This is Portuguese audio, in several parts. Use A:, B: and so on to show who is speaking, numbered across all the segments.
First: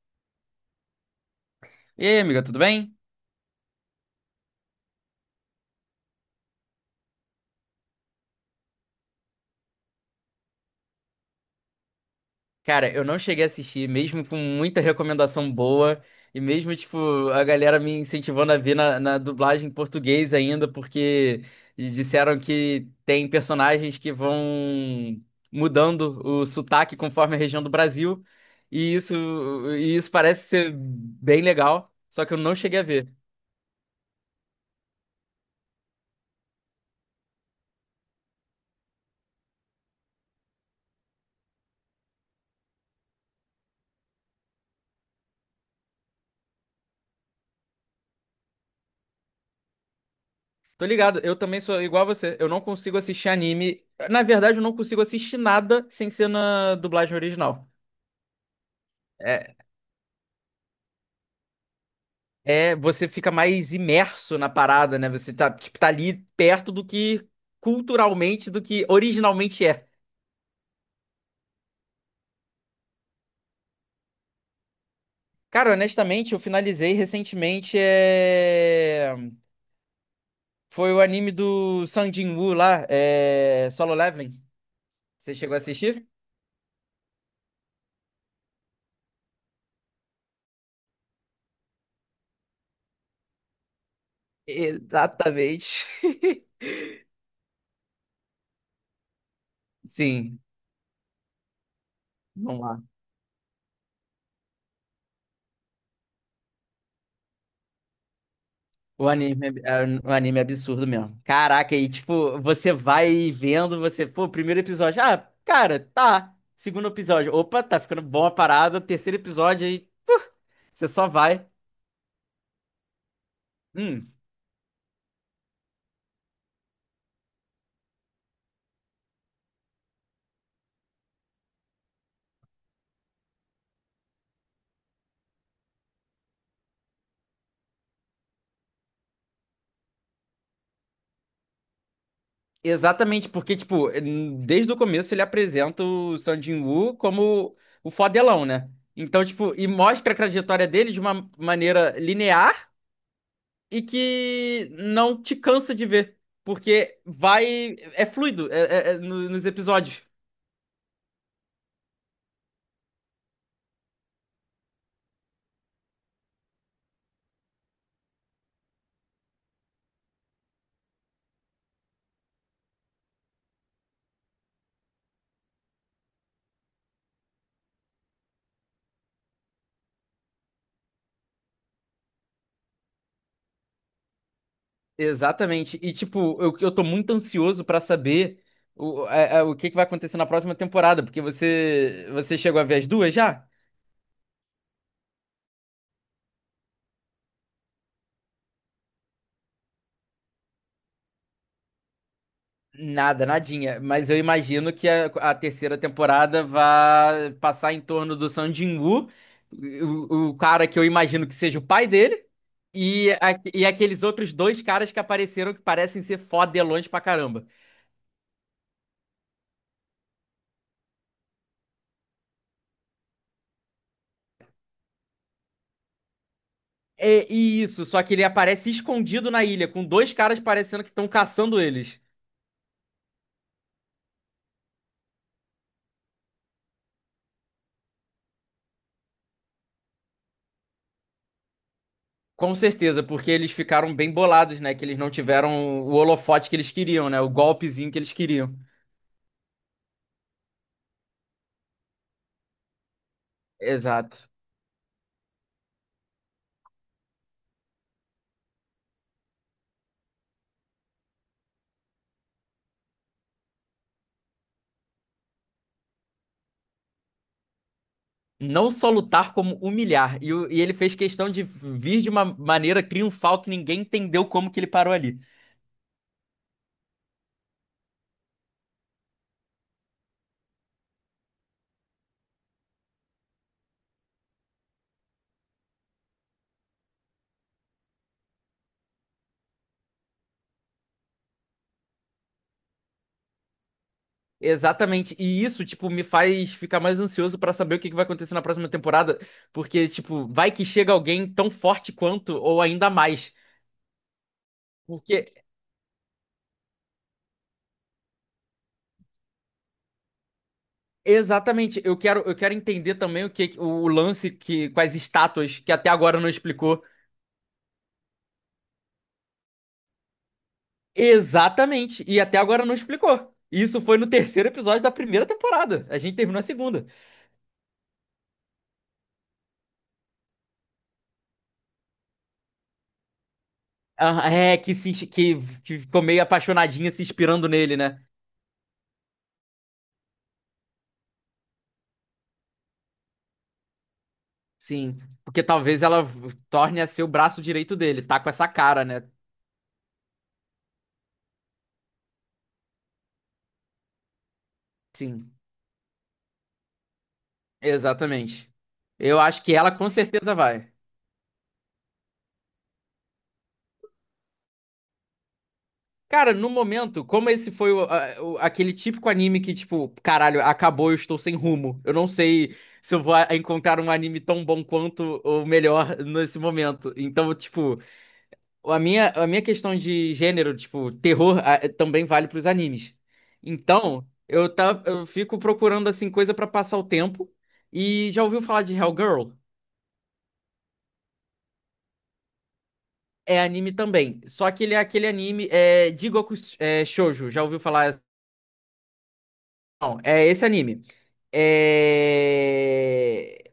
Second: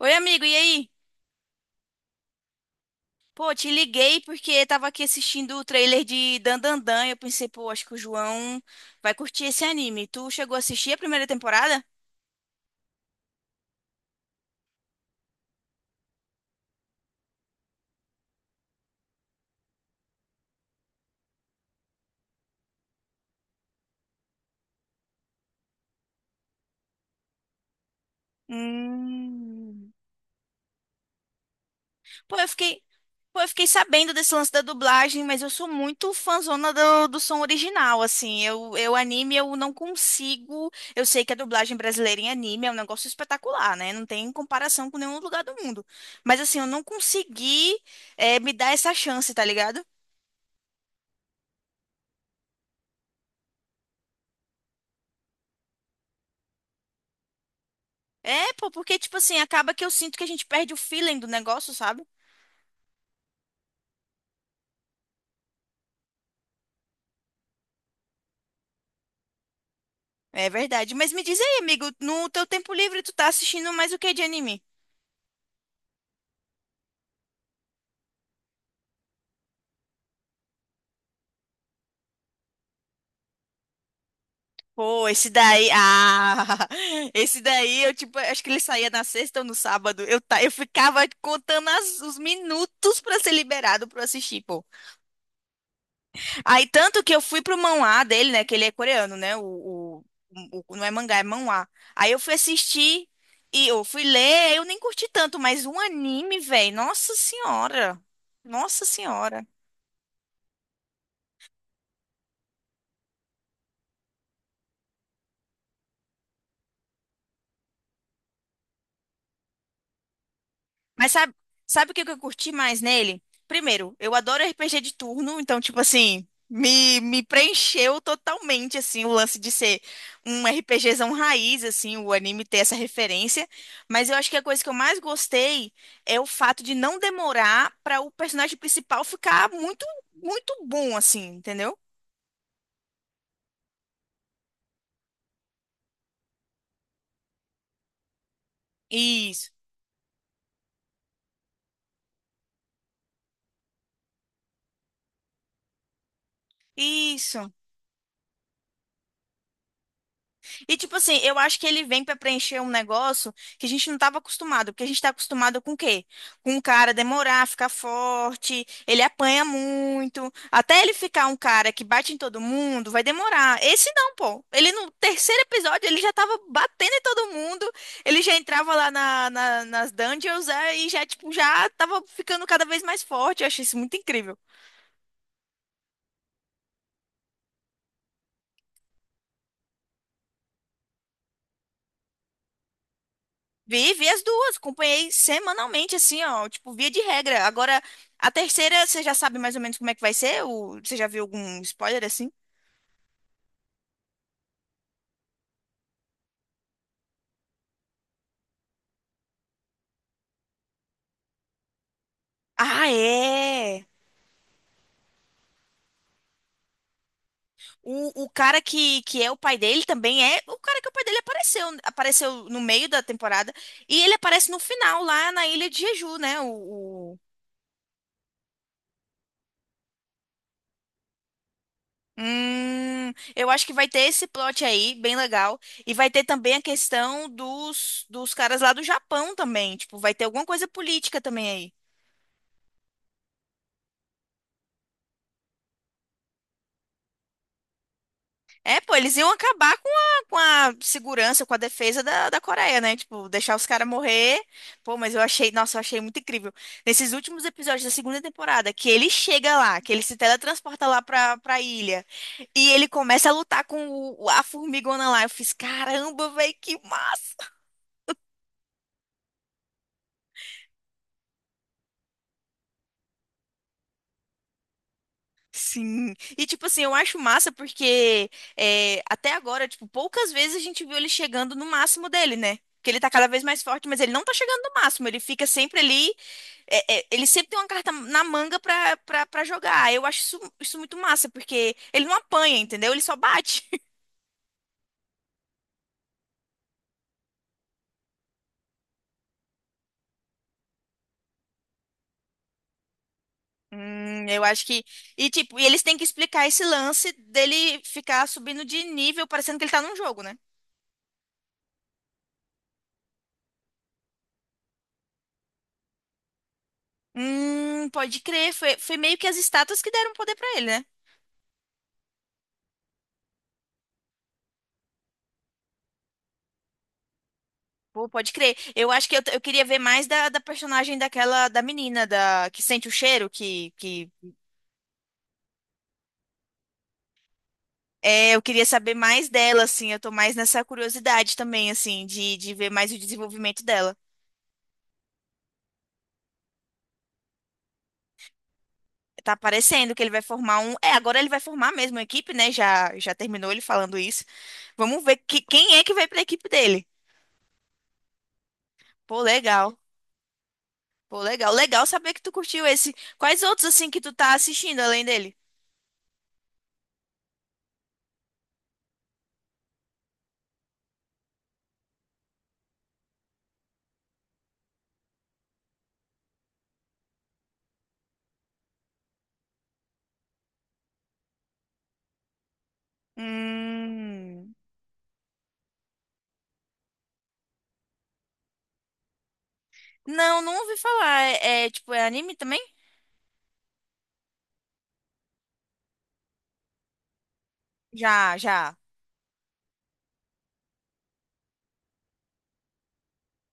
A: Oi, amigo, e aí?
B: E aí, amiga, tudo bem?
A: Pô, te liguei porque tava aqui assistindo o trailer de Dandandan e eu pensei, pô, acho que o João vai curtir esse anime. Tu chegou a assistir a primeira temporada?
B: Cara, eu não cheguei a assistir, mesmo com muita recomendação boa, e mesmo, tipo, a galera me incentivando a ver na dublagem em português ainda, porque disseram que tem personagens que vão mudando o sotaque conforme a região do Brasil, e isso,
A: Hum.
B: e isso parece ser bem legal, só que
A: Pô,
B: eu
A: eu
B: não cheguei
A: fiquei,
B: a ver.
A: pô, eu fiquei sabendo desse lance da dublagem, mas eu sou muito fãzona do som original, assim. Eu anime, eu não consigo. Eu sei que a dublagem brasileira em anime é um negócio espetacular, né? Não tem comparação com nenhum lugar do mundo. Mas assim, eu não consegui, me dar essa chance, tá ligado?
B: Tô ligado, eu também sou igual a você, eu não consigo assistir anime. Na verdade, eu não consigo assistir nada sem ser na dublagem original.
A: É, pô, porque, tipo assim, acaba que eu sinto que a gente perde o feeling do negócio, sabe?
B: É, você fica mais imerso na parada, né? Você tá, tipo, tá ali perto do que culturalmente, do que originalmente é.
A: É verdade. Mas me diz aí, amigo, no teu tempo livre tu tá assistindo mais o que de anime?
B: Cara, honestamente, eu finalizei recentemente. Foi o anime do Sung Jin-woo lá, Solo Leveling.
A: Pô, esse
B: Você chegou a
A: daí.
B: assistir?
A: Ah! Esse daí, eu, tipo, acho que ele saía na sexta ou no sábado. Eu, tá, eu ficava contando os minutos pra ser liberado pra eu assistir, pô.
B: Exatamente.
A: Aí, tanto que eu fui pro manhwa dele, né? Que ele é coreano, né?
B: Sim.
A: Não é mangá, é manhwa. Aí eu fui
B: Vamos lá.
A: assistir e eu fui ler, eu nem curti tanto, mas um anime, velho. Nossa senhora. Nossa
B: O
A: senhora.
B: anime é, é um anime é absurdo mesmo. Caraca, e tipo, você vai vendo, você, pô, primeiro episódio, ah, cara, tá. Segundo episódio, opa, tá ficando bom a parada. Terceiro episódio, aí você só
A: Mas sabe,
B: vai.
A: sabe o que que eu curti mais nele? Primeiro,
B: Hum,
A: eu adoro RPG de turno, então, tipo assim, me preencheu totalmente, assim, o lance de ser um RPGzão raiz, assim, o anime ter essa referência. Mas eu acho que a coisa que eu mais gostei é o fato de não demorar para o personagem principal ficar muito, muito bom, assim, entendeu?
B: exatamente, porque, tipo, desde o começo ele apresenta o Sung Jin-woo como o fodelão, né? Então,
A: Isso,
B: tipo, e mostra a trajetória dele de uma maneira linear e que não te cansa de ver. Porque
A: isso.
B: vai. É fluido é, é nos episódios.
A: E, tipo assim, eu acho que ele vem pra preencher um negócio que a gente não tava acostumado. Porque a gente tá acostumado com o quê? Com o cara demorar, ficar forte, ele apanha muito. Até ele ficar um cara que bate em todo mundo, vai demorar. Esse não, pô. Ele no terceiro episódio, ele já tava batendo em todo mundo. Ele já entrava lá nas dungeons é, e já, tipo, já tava ficando cada vez mais forte. Eu achei isso muito incrível.
B: Exatamente. E, tipo, eu tô muito ansioso pra saber o, o que que vai acontecer na próxima temporada, porque você chegou a ver as duas já?
A: Vi, vi as duas, acompanhei semanalmente, assim, ó, tipo, via de regra. Agora, a terceira, você já sabe mais ou menos como é que vai ser? Ou você já viu algum spoiler, assim?
B: Nada, nadinha. Mas eu imagino que a terceira temporada vai passar em torno do Sung Jin-woo, o cara que eu imagino que seja o pai dele,
A: Ah,
B: e, e
A: é!
B: aqueles outros dois caras que apareceram que parecem ser fodelões pra caramba.
A: O cara que é o pai dele também é o cara que é o pai dele apareceu, apareceu no meio da temporada, e ele aparece no final, lá na Ilha de Jeju, né? O-
B: É, e isso, só que ele aparece escondido na ilha, com dois caras parecendo que estão caçando eles.
A: Eu acho que vai ter esse plot aí, bem legal. E vai ter também a questão dos caras lá do Japão também. Tipo, vai ter alguma coisa política também aí.
B: Com certeza, porque eles ficaram bem bolados, né? Que eles não tiveram o holofote que eles queriam, né? O golpezinho que eles queriam.
A: É, pô, eles iam acabar com com a segurança, com a defesa da Coreia, né? Tipo, deixar os caras
B: Exato.
A: morrer. Pô, mas eu achei, nossa, eu achei muito incrível. Nesses últimos episódios da segunda temporada, que ele chega lá, que ele se teletransporta lá pra ilha, e ele começa a lutar com a formigona lá. Eu fiz, caramba, velho, que massa!
B: Não só lutar, como humilhar. E, e ele fez questão de vir de uma maneira triunfal que ninguém entendeu como que ele parou ali.
A: Sim. E, tipo assim, eu acho massa porque é, até agora, tipo, poucas vezes a gente viu ele chegando no máximo dele, né? Porque ele tá cada vez mais forte, mas ele não tá chegando no máximo. Ele fica sempre ali ele sempre tem uma carta na manga pra, pra, pra jogar. Eu acho isso, isso muito massa, porque ele não apanha, entendeu? Ele só bate.
B: Exatamente. E isso, tipo, me faz ficar mais ansioso pra saber o que que vai acontecer na próxima temporada. Porque, tipo, vai que chega alguém tão forte quanto, ou ainda mais.
A: Eu acho que. E,
B: Porque
A: tipo, e eles têm que explicar esse lance dele ficar subindo de nível, parecendo que ele tá num jogo, né?
B: exatamente, eu quero entender também o que o lance que com as estátuas que até agora não explicou.
A: Pode crer. Foi, foi meio que as estátuas que deram poder pra ele, né?
B: Exatamente, e até agora não explicou. Isso foi no terceiro episódio da primeira temporada. A gente terminou a segunda.
A: Pô, pode crer. Eu acho que eu queria ver mais da personagem daquela, da menina, da, que sente o cheiro, que
B: Ah, é, que, se, que ficou meio apaixonadinha se inspirando nele, né?
A: É, eu queria saber mais dela, assim. Eu tô mais nessa curiosidade também, assim, de ver mais o desenvolvimento dela.
B: Sim, porque talvez ela torne a ser o braço direito dele, tá com essa cara, né?
A: Tá parecendo que ele vai formar um. É, agora ele vai formar mesmo a equipe, né? Já, já terminou ele falando isso. Vamos ver
B: Sim,
A: que, quem é que vai pra equipe dele.
B: exatamente. Eu
A: Pô,
B: acho que ela
A: legal.
B: com certeza vai.
A: Pô, legal. Legal saber que tu curtiu esse. Quais outros, assim, que tu tá assistindo além dele?
B: Cara, no momento, como esse foi aquele típico anime que, tipo, caralho, acabou, eu estou sem rumo. Eu não sei se eu vou encontrar um anime tão bom quanto ou melhor nesse momento. Então, tipo, a minha questão de gênero, tipo, terror, também vale pros animes. Então, eu,
A: Hum.
B: tá, eu fico procurando, assim, coisa pra passar o tempo. E já ouviu falar de Hellgirl?
A: Não, não ouvi falar. É, é, tipo, é anime também?
B: É anime também. Só que ele é aquele anime é, Jigoku é, Shoujo. Já ouviu falar?
A: Já, já.
B: Não, é esse anime. É...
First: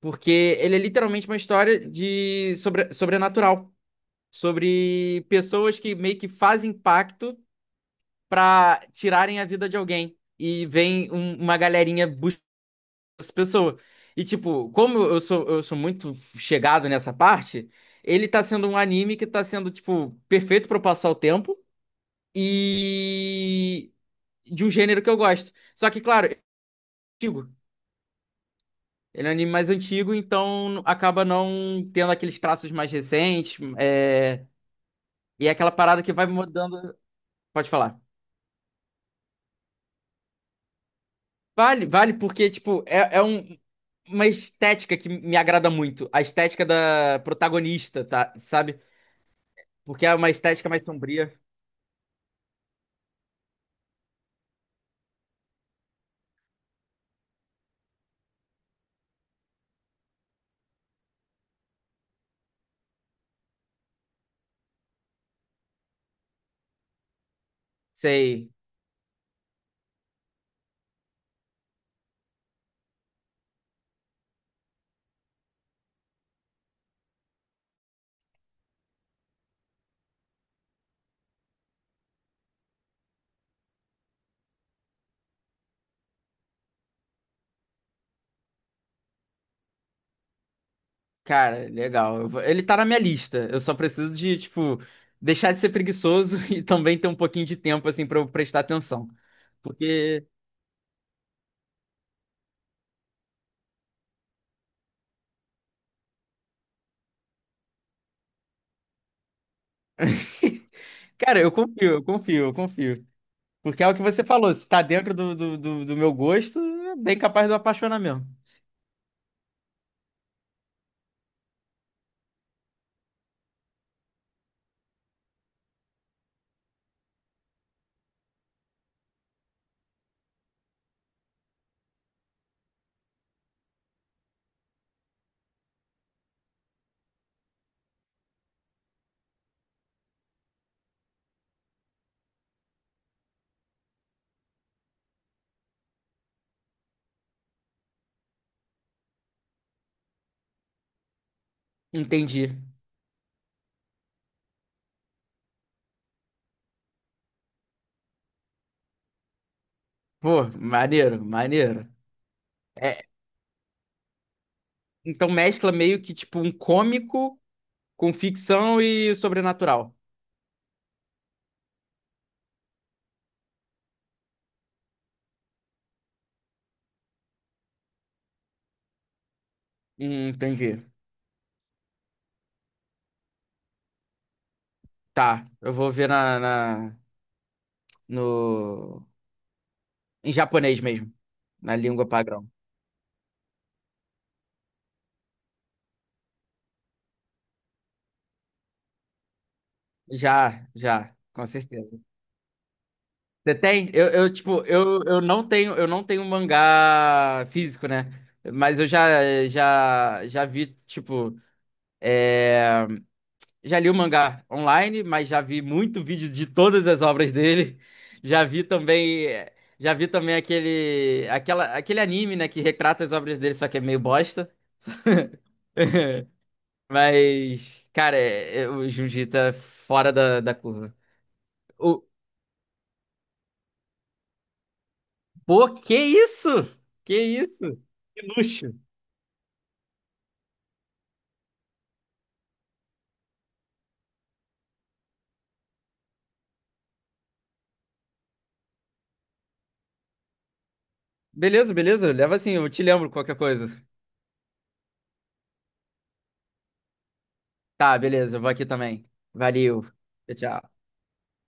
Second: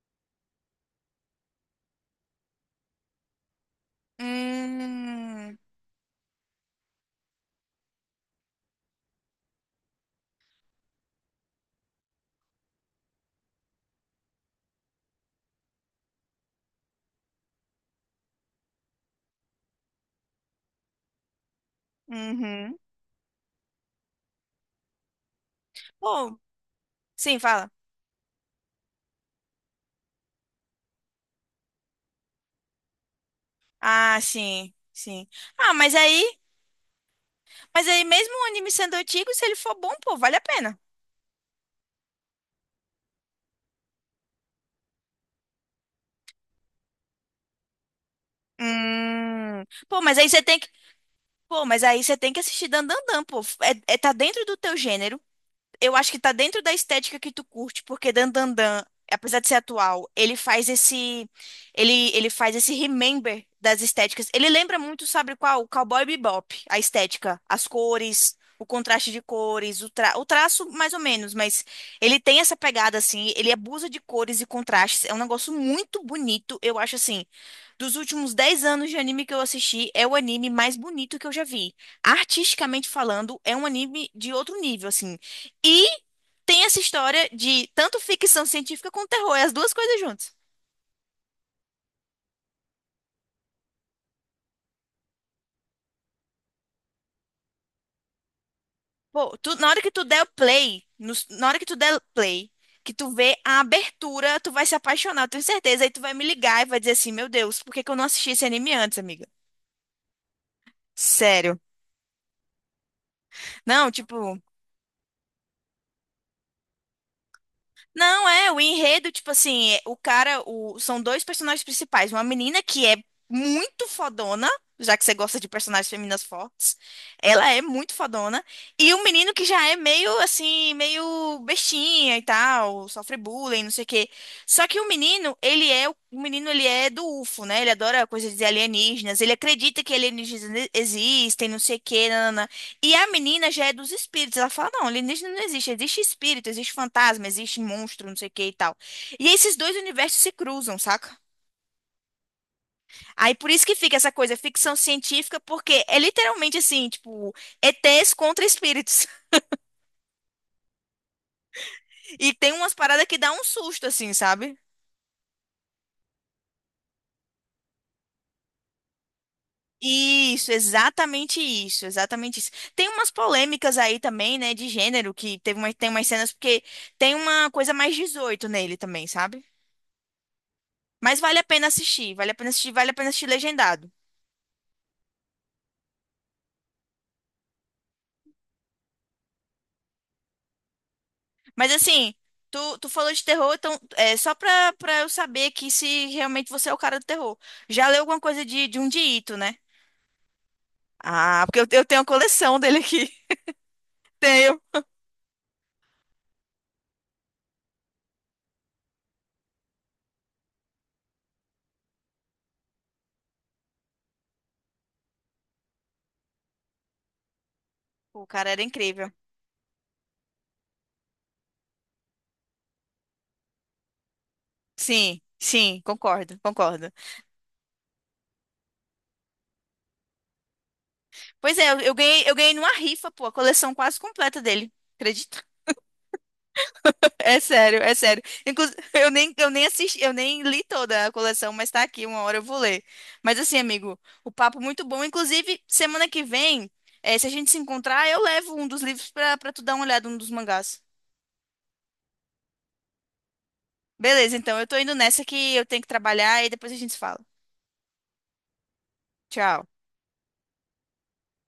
B: Porque ele é literalmente uma história de sobre sobrenatural. Sobre
A: Hum.
B: pessoas que meio que fazem pacto pra tirarem a vida de alguém. E vem uma galerinha buscar essa pessoa. E tipo, como eu sou muito chegado nessa parte, ele tá sendo um anime que tá sendo, tipo, perfeito pra eu passar o tempo.
A: Uhum.
B: E de um gênero que eu gosto. Só que, claro,
A: Pô, sim, fala.
B: ele é um anime mais antigo, então acaba não tendo aqueles traços mais recentes.
A: Ah, sim, sim.
B: E é aquela
A: Ah,
B: parada que vai mudando. Pode
A: mas
B: falar.
A: aí mesmo o anime sendo antigo, se ele for bom, pô, vale a pena.
B: Vale, vale, porque, tipo, é, é uma estética que me agrada muito. A estética da protagonista, tá? Sabe?
A: Hum. Pô,
B: Porque é
A: mas aí
B: uma
A: você tem que,
B: estética mais sombria.
A: pô, mas aí você tem que assistir Dandadan, pô. Tá dentro do teu gênero. Eu acho que tá dentro da estética que tu curte, porque Dan Dan Dan, apesar de ser atual, ele faz esse ele faz esse remember das estéticas. Ele lembra muito, sabe qual? O Cowboy Bebop, a estética, as cores,
B: Sei.
A: o contraste de cores, o, tra... o traço mais ou menos, mas ele tem essa pegada assim, ele abusa de cores e contrastes. É um negócio muito bonito, eu acho assim. Dos últimos 10 anos de anime que eu assisti, é o anime mais bonito que eu já vi artisticamente falando, é um anime de outro nível, assim. E tem essa história de tanto ficção científica quanto terror, é as duas coisas juntas.
B: Cara, legal. Ele tá na minha lista. Eu só preciso de, tipo, deixar de ser preguiçoso e também ter um pouquinho de tempo, assim, pra eu prestar atenção.
A: Pô, na hora que tu der o
B: Porque,
A: play, na hora que tu der play, que tu vê a abertura, tu vai se apaixonar, eu tenho certeza. Aí tu vai me ligar e vai dizer assim, meu Deus, por que que eu não assisti esse anime antes, amiga?
B: cara,
A: Sério.
B: eu confio. Porque é
A: Não,
B: o que você
A: tipo,
B: falou, se tá dentro do meu gosto, é bem capaz do apaixonamento.
A: não, é, o enredo, tipo assim, é, o cara, o, são dois personagens principais, uma menina que é muito fodona, já que você gosta de personagens femininas fortes, ela é muito fodona, e um menino que já é meio, assim, meio bestinha e tal, sofre bullying, não sei o quê. Só que o menino, ele é, o menino, ele é do UFO, né? Ele adora coisas de alienígenas, ele acredita que alienígenas existem, não sei o quê, nananã. E a menina já é dos espíritos. Ela fala, não, alienígena não existe. Existe espírito, existe fantasma, existe monstro, não sei o que e tal. E esses dois universos se cruzam, saca?
B: Entendi.
A: Aí por isso que fica essa coisa, ficção científica, porque é literalmente assim, tipo, ETs contra espíritos.
B: Pô, maneiro, maneiro.
A: E tem umas
B: É,
A: paradas que dá um susto, assim, sabe?
B: então mescla meio que tipo um cômico com ficção e sobrenatural.
A: Isso, exatamente isso, exatamente isso. Tem umas polêmicas aí também, né, de gênero, que teve uma, tem umas cenas, porque tem uma coisa mais 18 nele também, sabe?
B: Entendi.
A: Mas vale a pena assistir, vale a pena assistir, vale a pena assistir legendado.
B: Tá, eu vou ver na, na- no, em japonês mesmo,
A: Mas
B: na língua
A: assim,
B: padrão.
A: tu, tu falou de terror, então é só pra eu saber aqui se realmente você é o cara do terror. Já leu alguma coisa de um Ito, né?
B: Já, já,
A: Ah,
B: com
A: porque eu
B: certeza.
A: tenho a coleção dele aqui.
B: Você tem?
A: Tenho.
B: Tipo, eu não tenho, eu não tenho mangá físico, né? Mas eu já vi, tipo, é, já li o mangá online, mas já vi muito vídeo de todas as obras dele.
A: O
B: Já
A: cara era
B: vi
A: incrível.
B: também, já vi também aquele, aquela, aquele anime, né, que retrata as obras dele, só que é meio bosta.
A: Sim, sim, concordo, concordo.
B: Mas, cara, o Jiu-Jitsu é fora da, da curva.
A: Pois é, eu ganhei numa rifa, pô, a coleção quase completa dele. Acredita?
B: Pô, que isso? Que
A: É
B: isso?
A: sério, é sério.
B: Que luxo.
A: Inclusive, eu nem assisti, eu nem li toda a coleção, mas tá aqui, uma hora eu vou ler. Mas assim, amigo, o papo muito bom. Inclusive, semana que vem, se a gente se encontrar, eu levo um dos livros pra, pra tu dar uma olhada, um dos mangás.
B: Beleza, beleza. Leva assim, eu te lembro qualquer coisa.
A: Beleza, então, eu tô indo nessa que eu tenho que trabalhar e depois a gente se fala.
B: Tá, beleza, eu vou aqui também.
A: Tchau.
B: Valeu. Tchau, tchau.